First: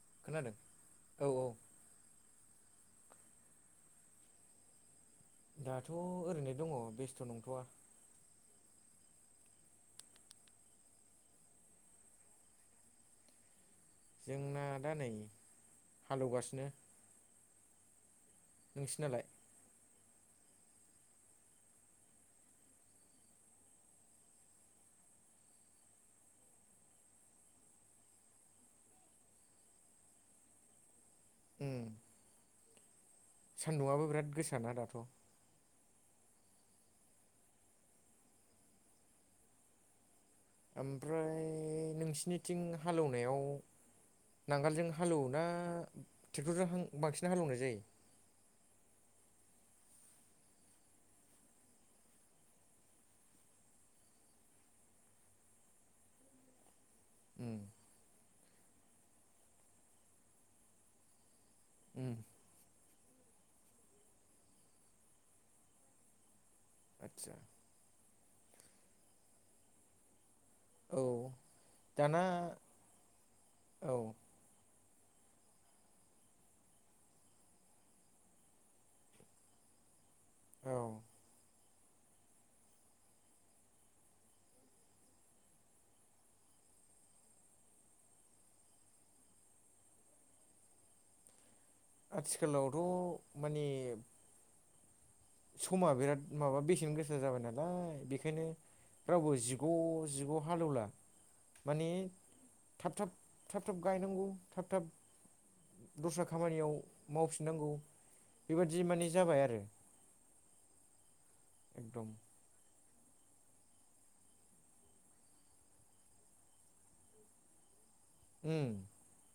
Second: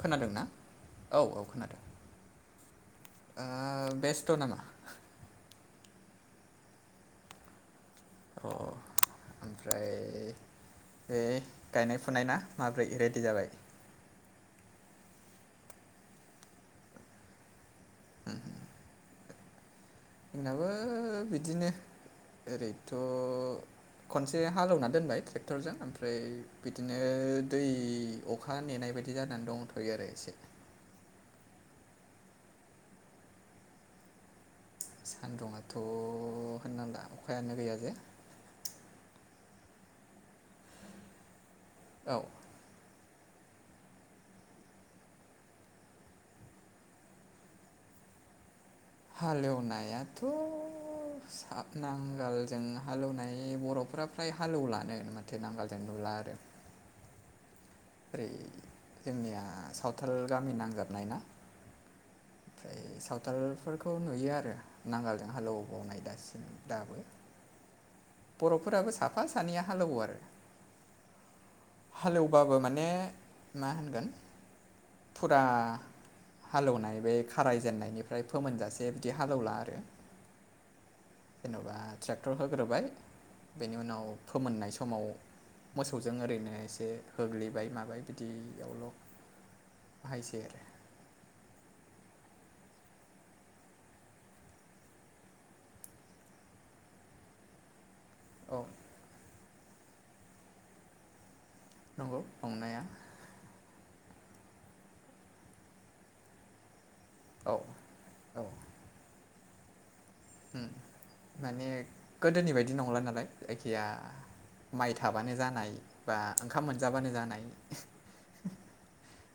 खोनादों ना औ औ खोनादों बेस्थ' नामा दाथ' ओरैनो दङ बेस्थ' नंथ'वा अ ओमफ्राय बे गायनाय फुनाय ना माब्रै रेडि जाबाय जोंना दा नै हालेवगासिनो नोंसिनालाय जोंनाबो बिदिनो ओरैनोथ' खनसे हालेवना दोनबाय ट्रेक्टरजों ओमफ्राय बिदिनो दै अखा नेनाय बेबायदि जानानै दंथ'यो आरो एसे उ सान्दुआबो बिराद गोसा सान्दुङाथ' होननांला अखायानो गैया जे ओमफ्राय औ नोंसिनिथिं हालेवनायाव नांगोलजों हालेवो ना ट्रेक्टरजों बांसिन हालौवनाय जायो हालेवनायाथ' नांगालजों हालेवनाय बर'फ्रा फ्राय हालेवलानो माथो नांगालजों बा आरो उ ओरै जोंनिया सावथाल गामि नांजाबनाय ना उ ओमफ्राय सावथालफोरखौ नुयो आरो नांगालजों हालेव बावनाय दासिम दाबो आतसा बर'फोराबो साफा सानैया हालेवो आरो औ दाना हालेवबाबो माने मा होनगोन औ फुरा हालेवनाय बे खारायजेननायनिफ्राय फोमोनजासे बिदि हालेवला आरो औ जेन'बा ट्रेक्टर होग्रोबाय बेनि उनाव फोमोननाय समाव मोसौजों ओरैनो एसे होग्लिबाय माबाय बिदियावल' खायसे आथिखालावथ' माने समा बिराद माबा बेसेन गोसा जाबाय नालाय बेखायनो औ रावबो जिब गजिग' हालेवला माने नंगौ नंनाया थाब थाब थाब थाब गायनांगौ थाब थाब दस्रा खामानियाव औ मावफिननांगौ औ बेबादि माने जाबाय आरो उम। माने एकदम गोदोनि बायदि नंला नालाय जायखिया माइ थाबानो जानाय बा ओंखाम मोनजाबानो जानाय उ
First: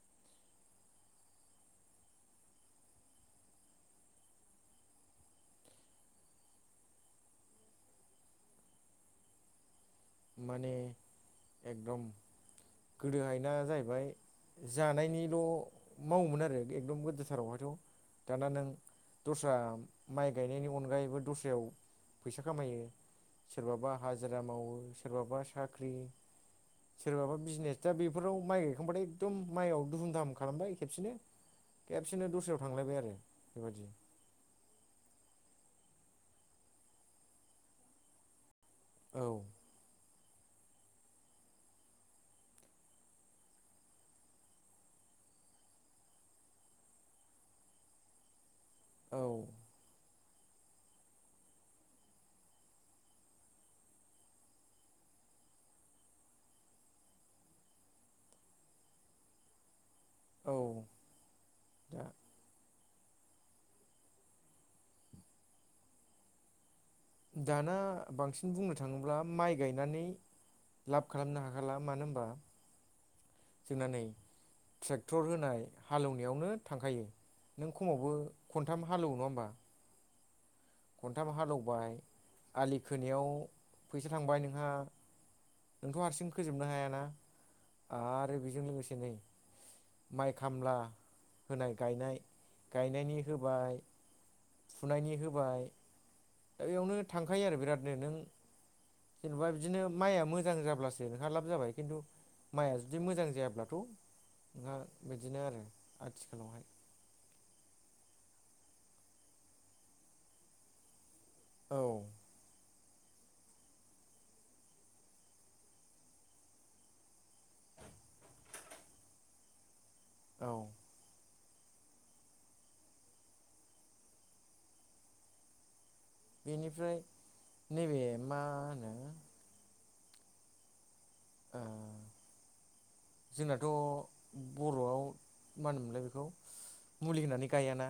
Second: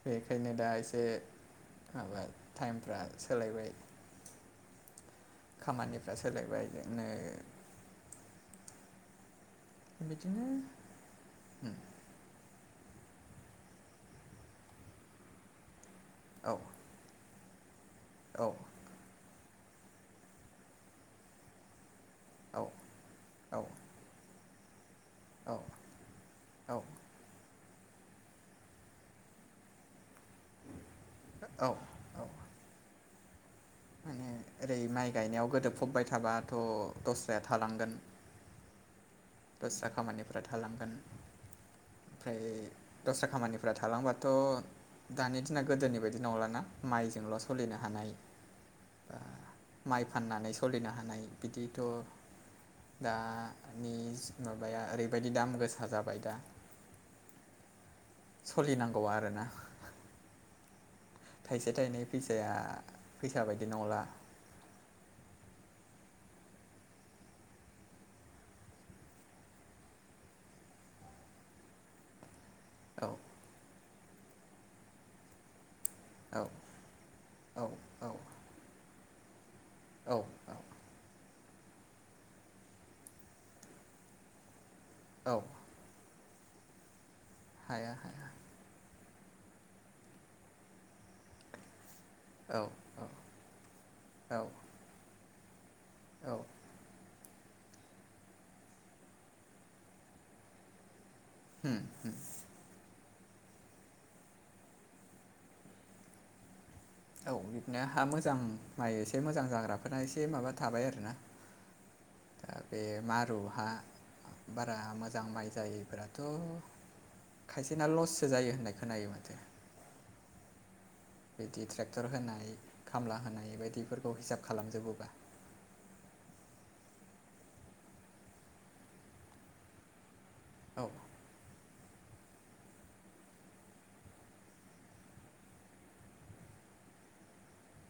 बेखायनो दा एसे माबा टाइमफ्रा सोलायबाय खामानिफ्रा सोलायबाय बिदिनो माने एकदम गोदोहायना जाहैबाय जानायनिल' मावोमोन औ आरो एकदम गोदोथारावहाय दाना नों दस्रा माइ गायनायनि अनगायैबो दस्रायाव फैसा औ खामायो सोरबाबा हाजिरा मावो सोरबाबा साख्रि औ सोरबाबा बिजनेस दा बेफोराव माइ गायखांबाथाय एकदम माइआव दुहुम दाहाम खालामबाय खेबसेनो औ औ खेबसेनो दस्रायाव थांलायबाय आरो बेबायदि माने ओरै माइ गायनायाव गोदोबफबबाय थाबाथ' दस्राया थालांगोन औ दस्रा खामानिफोरा थालांगोन ओमफ्राय दस्रा खामानिफोरा थालांबाथ' दानि दिना गोदोनि बायदि नंलाना माइजोंल' सोलिनो हानाय औ माइ फाननानै सोलिनो हानाय बिदिथ' दानि माबाया ओरैबायदि दाम गोसा जाबाय दा सोलिनांगौ आरोना औ थाइसे दा थाइनै फैसाया फैसा बायदि नंला दाना बांसिन बुंनो थाङोब्ला माइ गायनानै लाब खालामनो हाखाला मानो होनबा औ जोंना नै ट्रेक्टर होनाय औ हालेवनायावनो थांखायो औ नों खमावबो औ खनथाम हालेवो नङा होमबा औ औ खोनथाम हालेवबाय आलि खोनायाव फैसा थांबाय नोंहा औ नोंथ' हारसिं फोजोबनो हायाना हाया हाया आरो बेजों लोगोसे नै माइ खामला होनाय गायनाय औ औ गायनायनि होबाय औ फुनायनि होबाय दा बेयावनो थांखायो आरो बिरादनो नों जेनेबा बिदिनो माइआ मोजां जाब्लासो खारलाब जाबाय होम खिन्थु होम माइआ बिदि मोजां जायाब्लाथ' नोंहा बिदिनो आरो आथिखालावहाय औ बिदिनो हा मोजां माइ एसे मोजां जाग्राफोराना एसे माबा थाबाय आरोना औ दा बे मारुहा बारा मोजां माइ जायैफोराथ' खायसेना लससो जायो होननाय खोनायो माथो औ बिदि ट्रेक्टर होनाय खामला होनाय बायदिफोरखौ हिसाब खालामजोबोबा बेनिफ्राय नैबे मा होनो औ ओ जोंनाथ' बर'आव मा होनोमोनलाय बेखौ मुलि होनानै गायाना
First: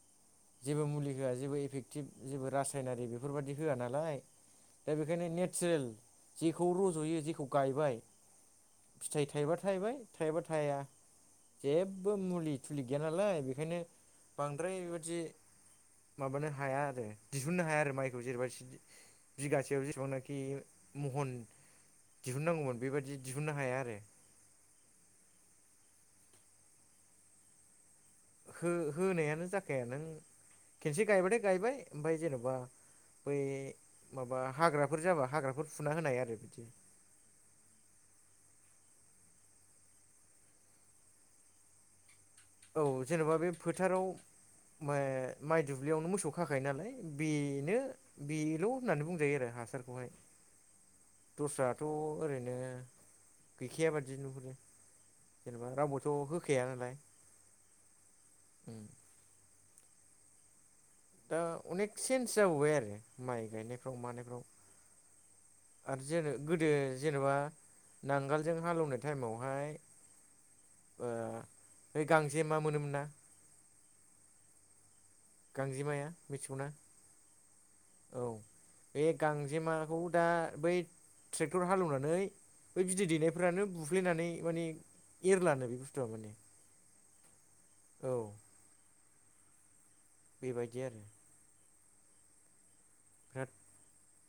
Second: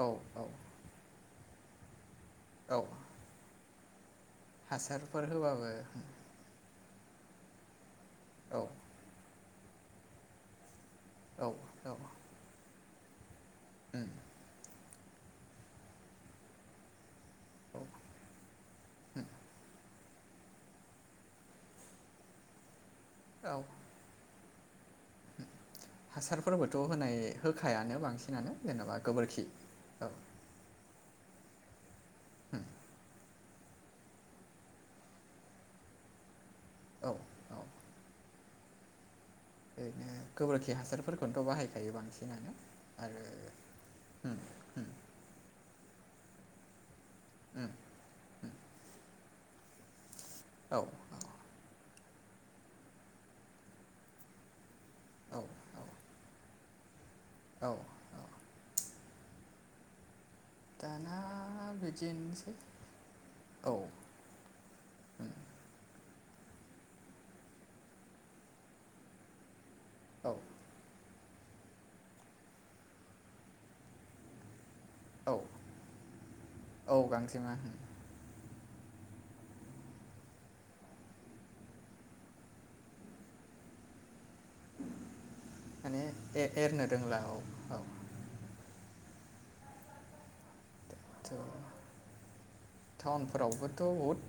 औ औ जेबो मुलि होआ जेबो इफेक्टिभ जेबो औ रासायनारि बेफोरबायदि होआ नालाय दा हासारफोर बेखायनो होबाबो नेचारेल जेखौ रज'यो जेखौ गायबाय औ फिथाइ थाइबा थायबाय थाइबा थाया औ औ जेबो मुलि थुलि गैया नालाय बे ओंखायनो उम बांद्राय बेबाददि माबानो हाया आरो दिहुननो हाया औ आरो माइखौ जेनेबा बिगासेयाव बिबांनाखि महन दिहुननांगौमोन बेबादि दिहुननो औ हाया आरो। हासारफोरबोथ' होनाय होखायानो बांसिन हो होनायानो जाखाया नों खेनसे गायबाथाय गायबाय ओमफाय जेन'बा उम बै माबा हाग्राफोर जाबा हाग्राफोर फुना होनाय आरो बिदि औ औ ओरैनो गोबोरखि हासारफोरखौनोथ' बाहायखायो बांसिन औ जेन'बा बे फोथाराव उम उम माइ दुब्लियावनो मोसौ खाखायो नालाय उम बेनो बेल' होननानै बुंजायो आरो हासारखौहाय औ दस्राथ' ओरैनो गैखाया बादि नुहुरो औ जेनेबा औ रावबोथ' होखाया नालाय औ औ उम दाना दा अनेक चन्ज बिदिनोसै जाबोबाय आरो माइ औ गायनायफ्राव मानायफ्राव आरो जेन गोदो जेनेबा नांगोलजों हालेवनाय टाइमावहाय औ ओ बे गांसे मा मोनोमोन ना औ गांजेमाया मिथिगौना औ गांजेमा औ बे गांजेमाखौ दा बै ट्रेक्टर हालेवनानै बै बिदै दैनायफोरानो बुफ्लेनानै माने एरलानो बे बुस्थुआ माने एरनो रोंला औ औ बेबायदि आरो थ बिराद टाउनफोरावबोथ' बहुद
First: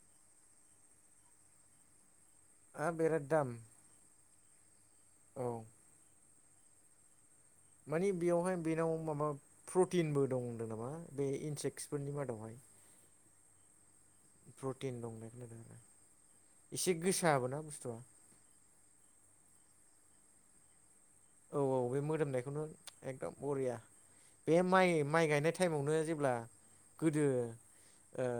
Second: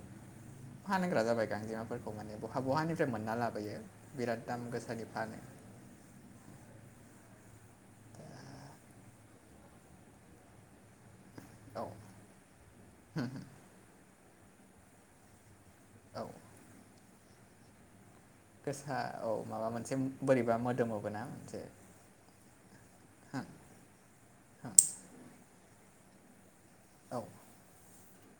बहाानग्रा जाबाय गांजेमाफोरखौ माने बहा आ बहानिफ्राय बिराद मोनना दाम लाबोयो बिराद दाम गोसा फानो औ मानि‌ बेयावहाय बेनाव माबा प्रटिनबो दं होनदों नामा बे औ इनसेक्सफोरनि मादावहाय प्रटिन दंनायखौ आरो औ एसे गोसाबो ना बुस्थुआ गोसा औ माबा मोनसे बोरैबा मोदोमाव औ औ बे मोदोमनायखौनो एकदम बरिया बे माइ माइ गायनाय टाइमावनो जेब्ला औ गोदो ओ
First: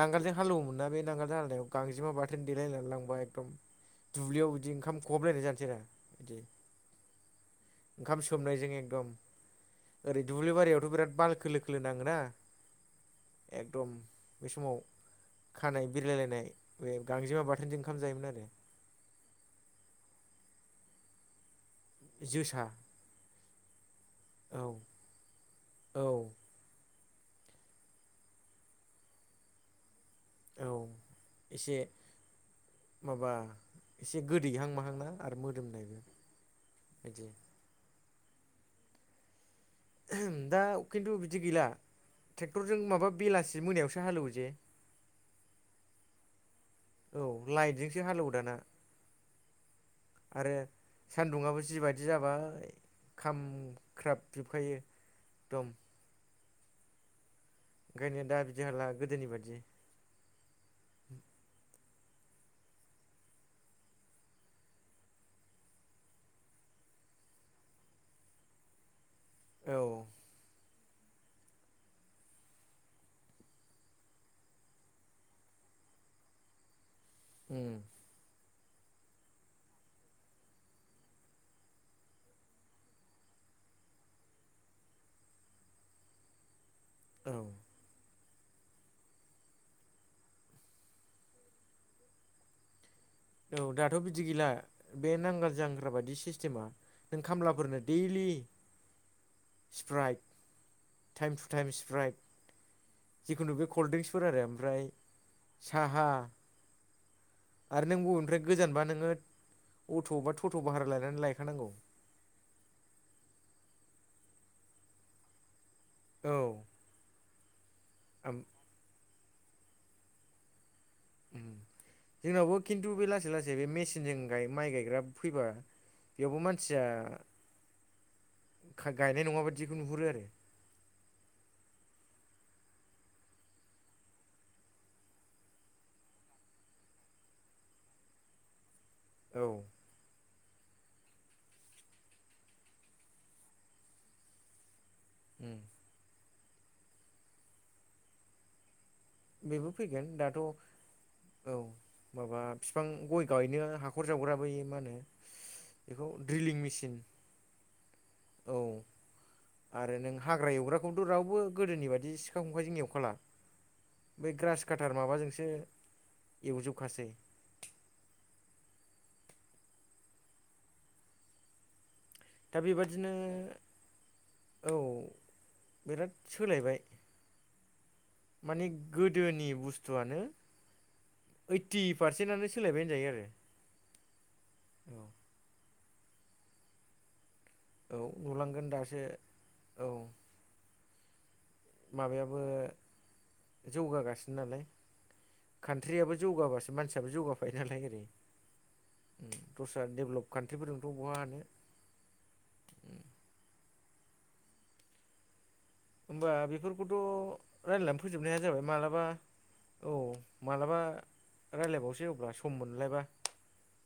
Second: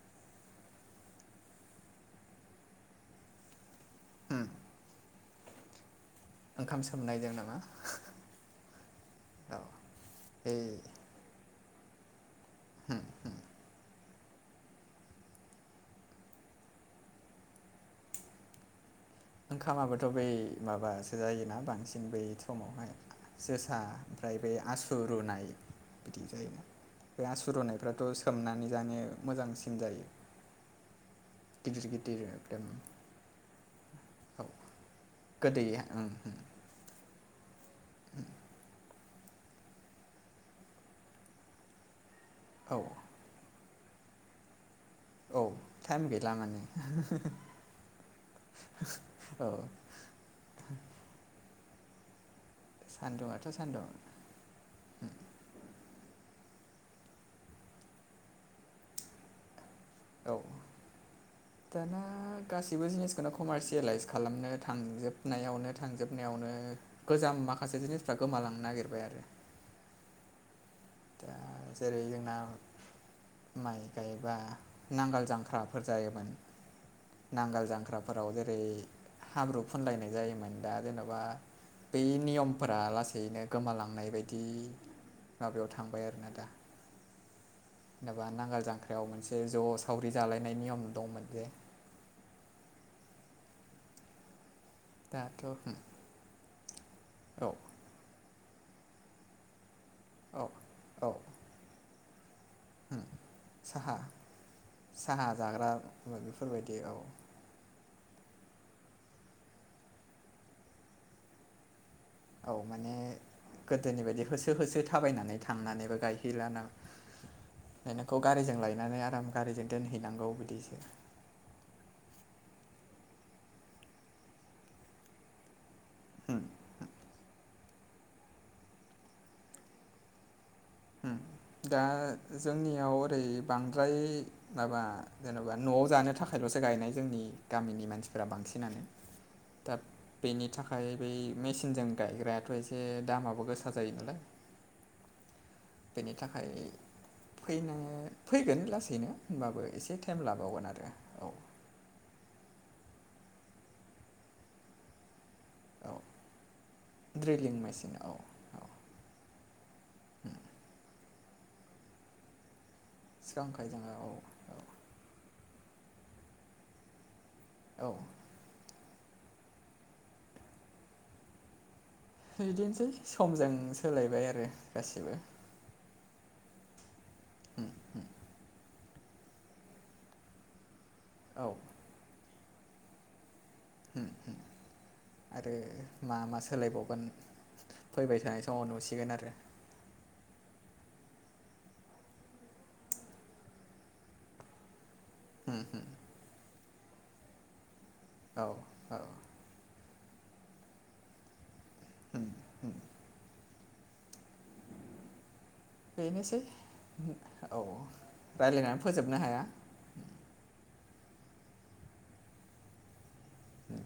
नांगारजों हालेवोमोन ना बे नांगालजों हालेनायाव गांजेमा बाथोन देलायनानै लांबा एकदम दुब्लियाव बिदि ओंखाम खहबलायनाय जानोसै आरो बिदि ओंखाम सोमनायजों नामा ओंखाम सोमनायजों एकदम औ ओरै दुब्लि ओइ बारियावथ' बिराद बालखो खख्ल नाङा एकदम बे समाव खानाय बिरलायलायनाय बे गांजेमा बाथोनजों ओंखाम जायोमोन आरो ओंखामाबोथ' बै माबासो जायोना बांसिन बांसिन बै जोसा समावहाय जोसा ओमफ्राय बे औ आसु रुनाय बिदि औ जायोना बे आसु रुनायफ्राथ' सोमनानै जानो मोजांसिन जायो औ एसे गिदिर गिदिर एकदम माबा एसे औ गोदैहां माहांना आरो गोदै मोदोमनायबो ओं बिदि दा खिन्थु बिदि गैला औ ट्रेक्टरजों माबा बेलासि जि मोनायावसो हालेवजे औ टाइम गैला माने औ लाइटजोंसो हालेवोदाना औ आरो सान्दुंङाबो जिबायदि जाबाय सान्दुंआथ' सान्दुं खामख्राब जोबखायो एकदम ओंखायनो दा बिदि हाला गोदोनि बायदि औ दाना गाैबो जिनिसखौनो कमारसियलाइस खालामनो थांजोबनायावनो थांजोबनायावनो गोजाम माखासे जिनिसफ्रा गोमालांनो नागिरबाय आरो औ जेरै जोंना माइ गायब्ला नांगोल जांख्राफोर जायोमोन नांगाल उम जांख्राफोराव जेरै हाब्रु फुनलायनाय जायोमोन दा जेन'बा बै नियमफोरा लासैनो गोमालांनाय बायदि माबायाव थ थांबाय आरोना दा औ जेन'बा नांगोल जांख्रायाव मोनसे ज' सावरि जालायनाय नियम दंमोन जे औ दाथ' बिदि गैला बे दाथ' नांगार जांग्रा बायदि सिस्टेमा नों औ खामलाफोरनो दैलि स्प्राइक औ औ टाइम टु टाइम स्प्राइक जिखुनु बे साहा कल्डड्रिंक्सफोर आरो ओमफ्राय साहा जाग्रा साहा बेफोरबायदि औ आरो नों बबेनिफ्राय गोजानबा नोङो अट' बा टट' भारा लायनानै लायखानांगौ औ माने गोदोनि बायदि होसो होसो थाबायनानै थांनानै औ गायहैलाना नोंखौ ओम गारिजों लायनानै आराम गारिजों दोनहैनांगौ बिदिसो जोंनावबो खिन्थु बे लासै लासै बे मेसिनजों माइ गायग्रा फैबा बेयावबो होम मानसिया गायनाय नङा बायदिखौ नुहुरो आरो उ दा जोंनियाव ओरै बांद्राय माबा जेनेबा न'आव जानो थाखायल' सो गायनाय जोंनि गामिनि मानसिफोरा बांसिनानो औ दा बेनि थाखाय बै मेसिनजों गायग्रायाथ' एसे दामाबो गोसा जायो नालाय उम बेनि थाखाय फैनो फैगोन लासै दिनो होनबाबो बेबो एसे फैगोन टाइम दाथ' औ लाबावगोन आरो औ माबा बिफां गय गायनो हाखर जावग्राबो मा होनो औ बेखौ ड्रिलिं मेचिन औ आरो नों हाग्रा एवग्राखौ रावबो गोदोनि बायदि सिखा खंखाइजों एव सिखा खंखाय जोङो औ बै औ ग्रास काटार माबाजोंसो एवजोबखासै औ दा बिदिनोसै बेबादिनो समजों सोलायबाय आरो औ गासिबो बिराद सोलायबाय गोदोनि बसतुवानो औ ओइति पारसेनानो सोलायबाय होनजायो आरो आरो मा मा सोलायबावगोन औ फैबाय थानाय समाव नुलांगोन दासो नुसिगोन आरो औ माबायाबो जौगागासिनो नालाय कान्ट्रियाबो जौगाबासो मानसियाबो जौगाफायो नालाय ओरै औ औ आसा डेभेलप कान्ट्रिफोरजोंथ' बहा हानो होमबा बेनोसै बेफोरखौथ' औ रायलायनानै फोजोबनो हाया जाबाय रायलायनानै मालाबा फोजोबनो हाया औ मालाबा रायलायबावसै अब्ला सम मोनलायबा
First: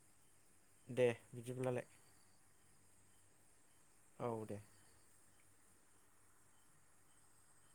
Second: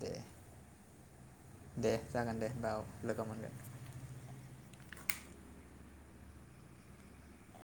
दे दे बिदिब्लालाय दे जागोन दे हमबा औ लोगो मोनगोन औ दे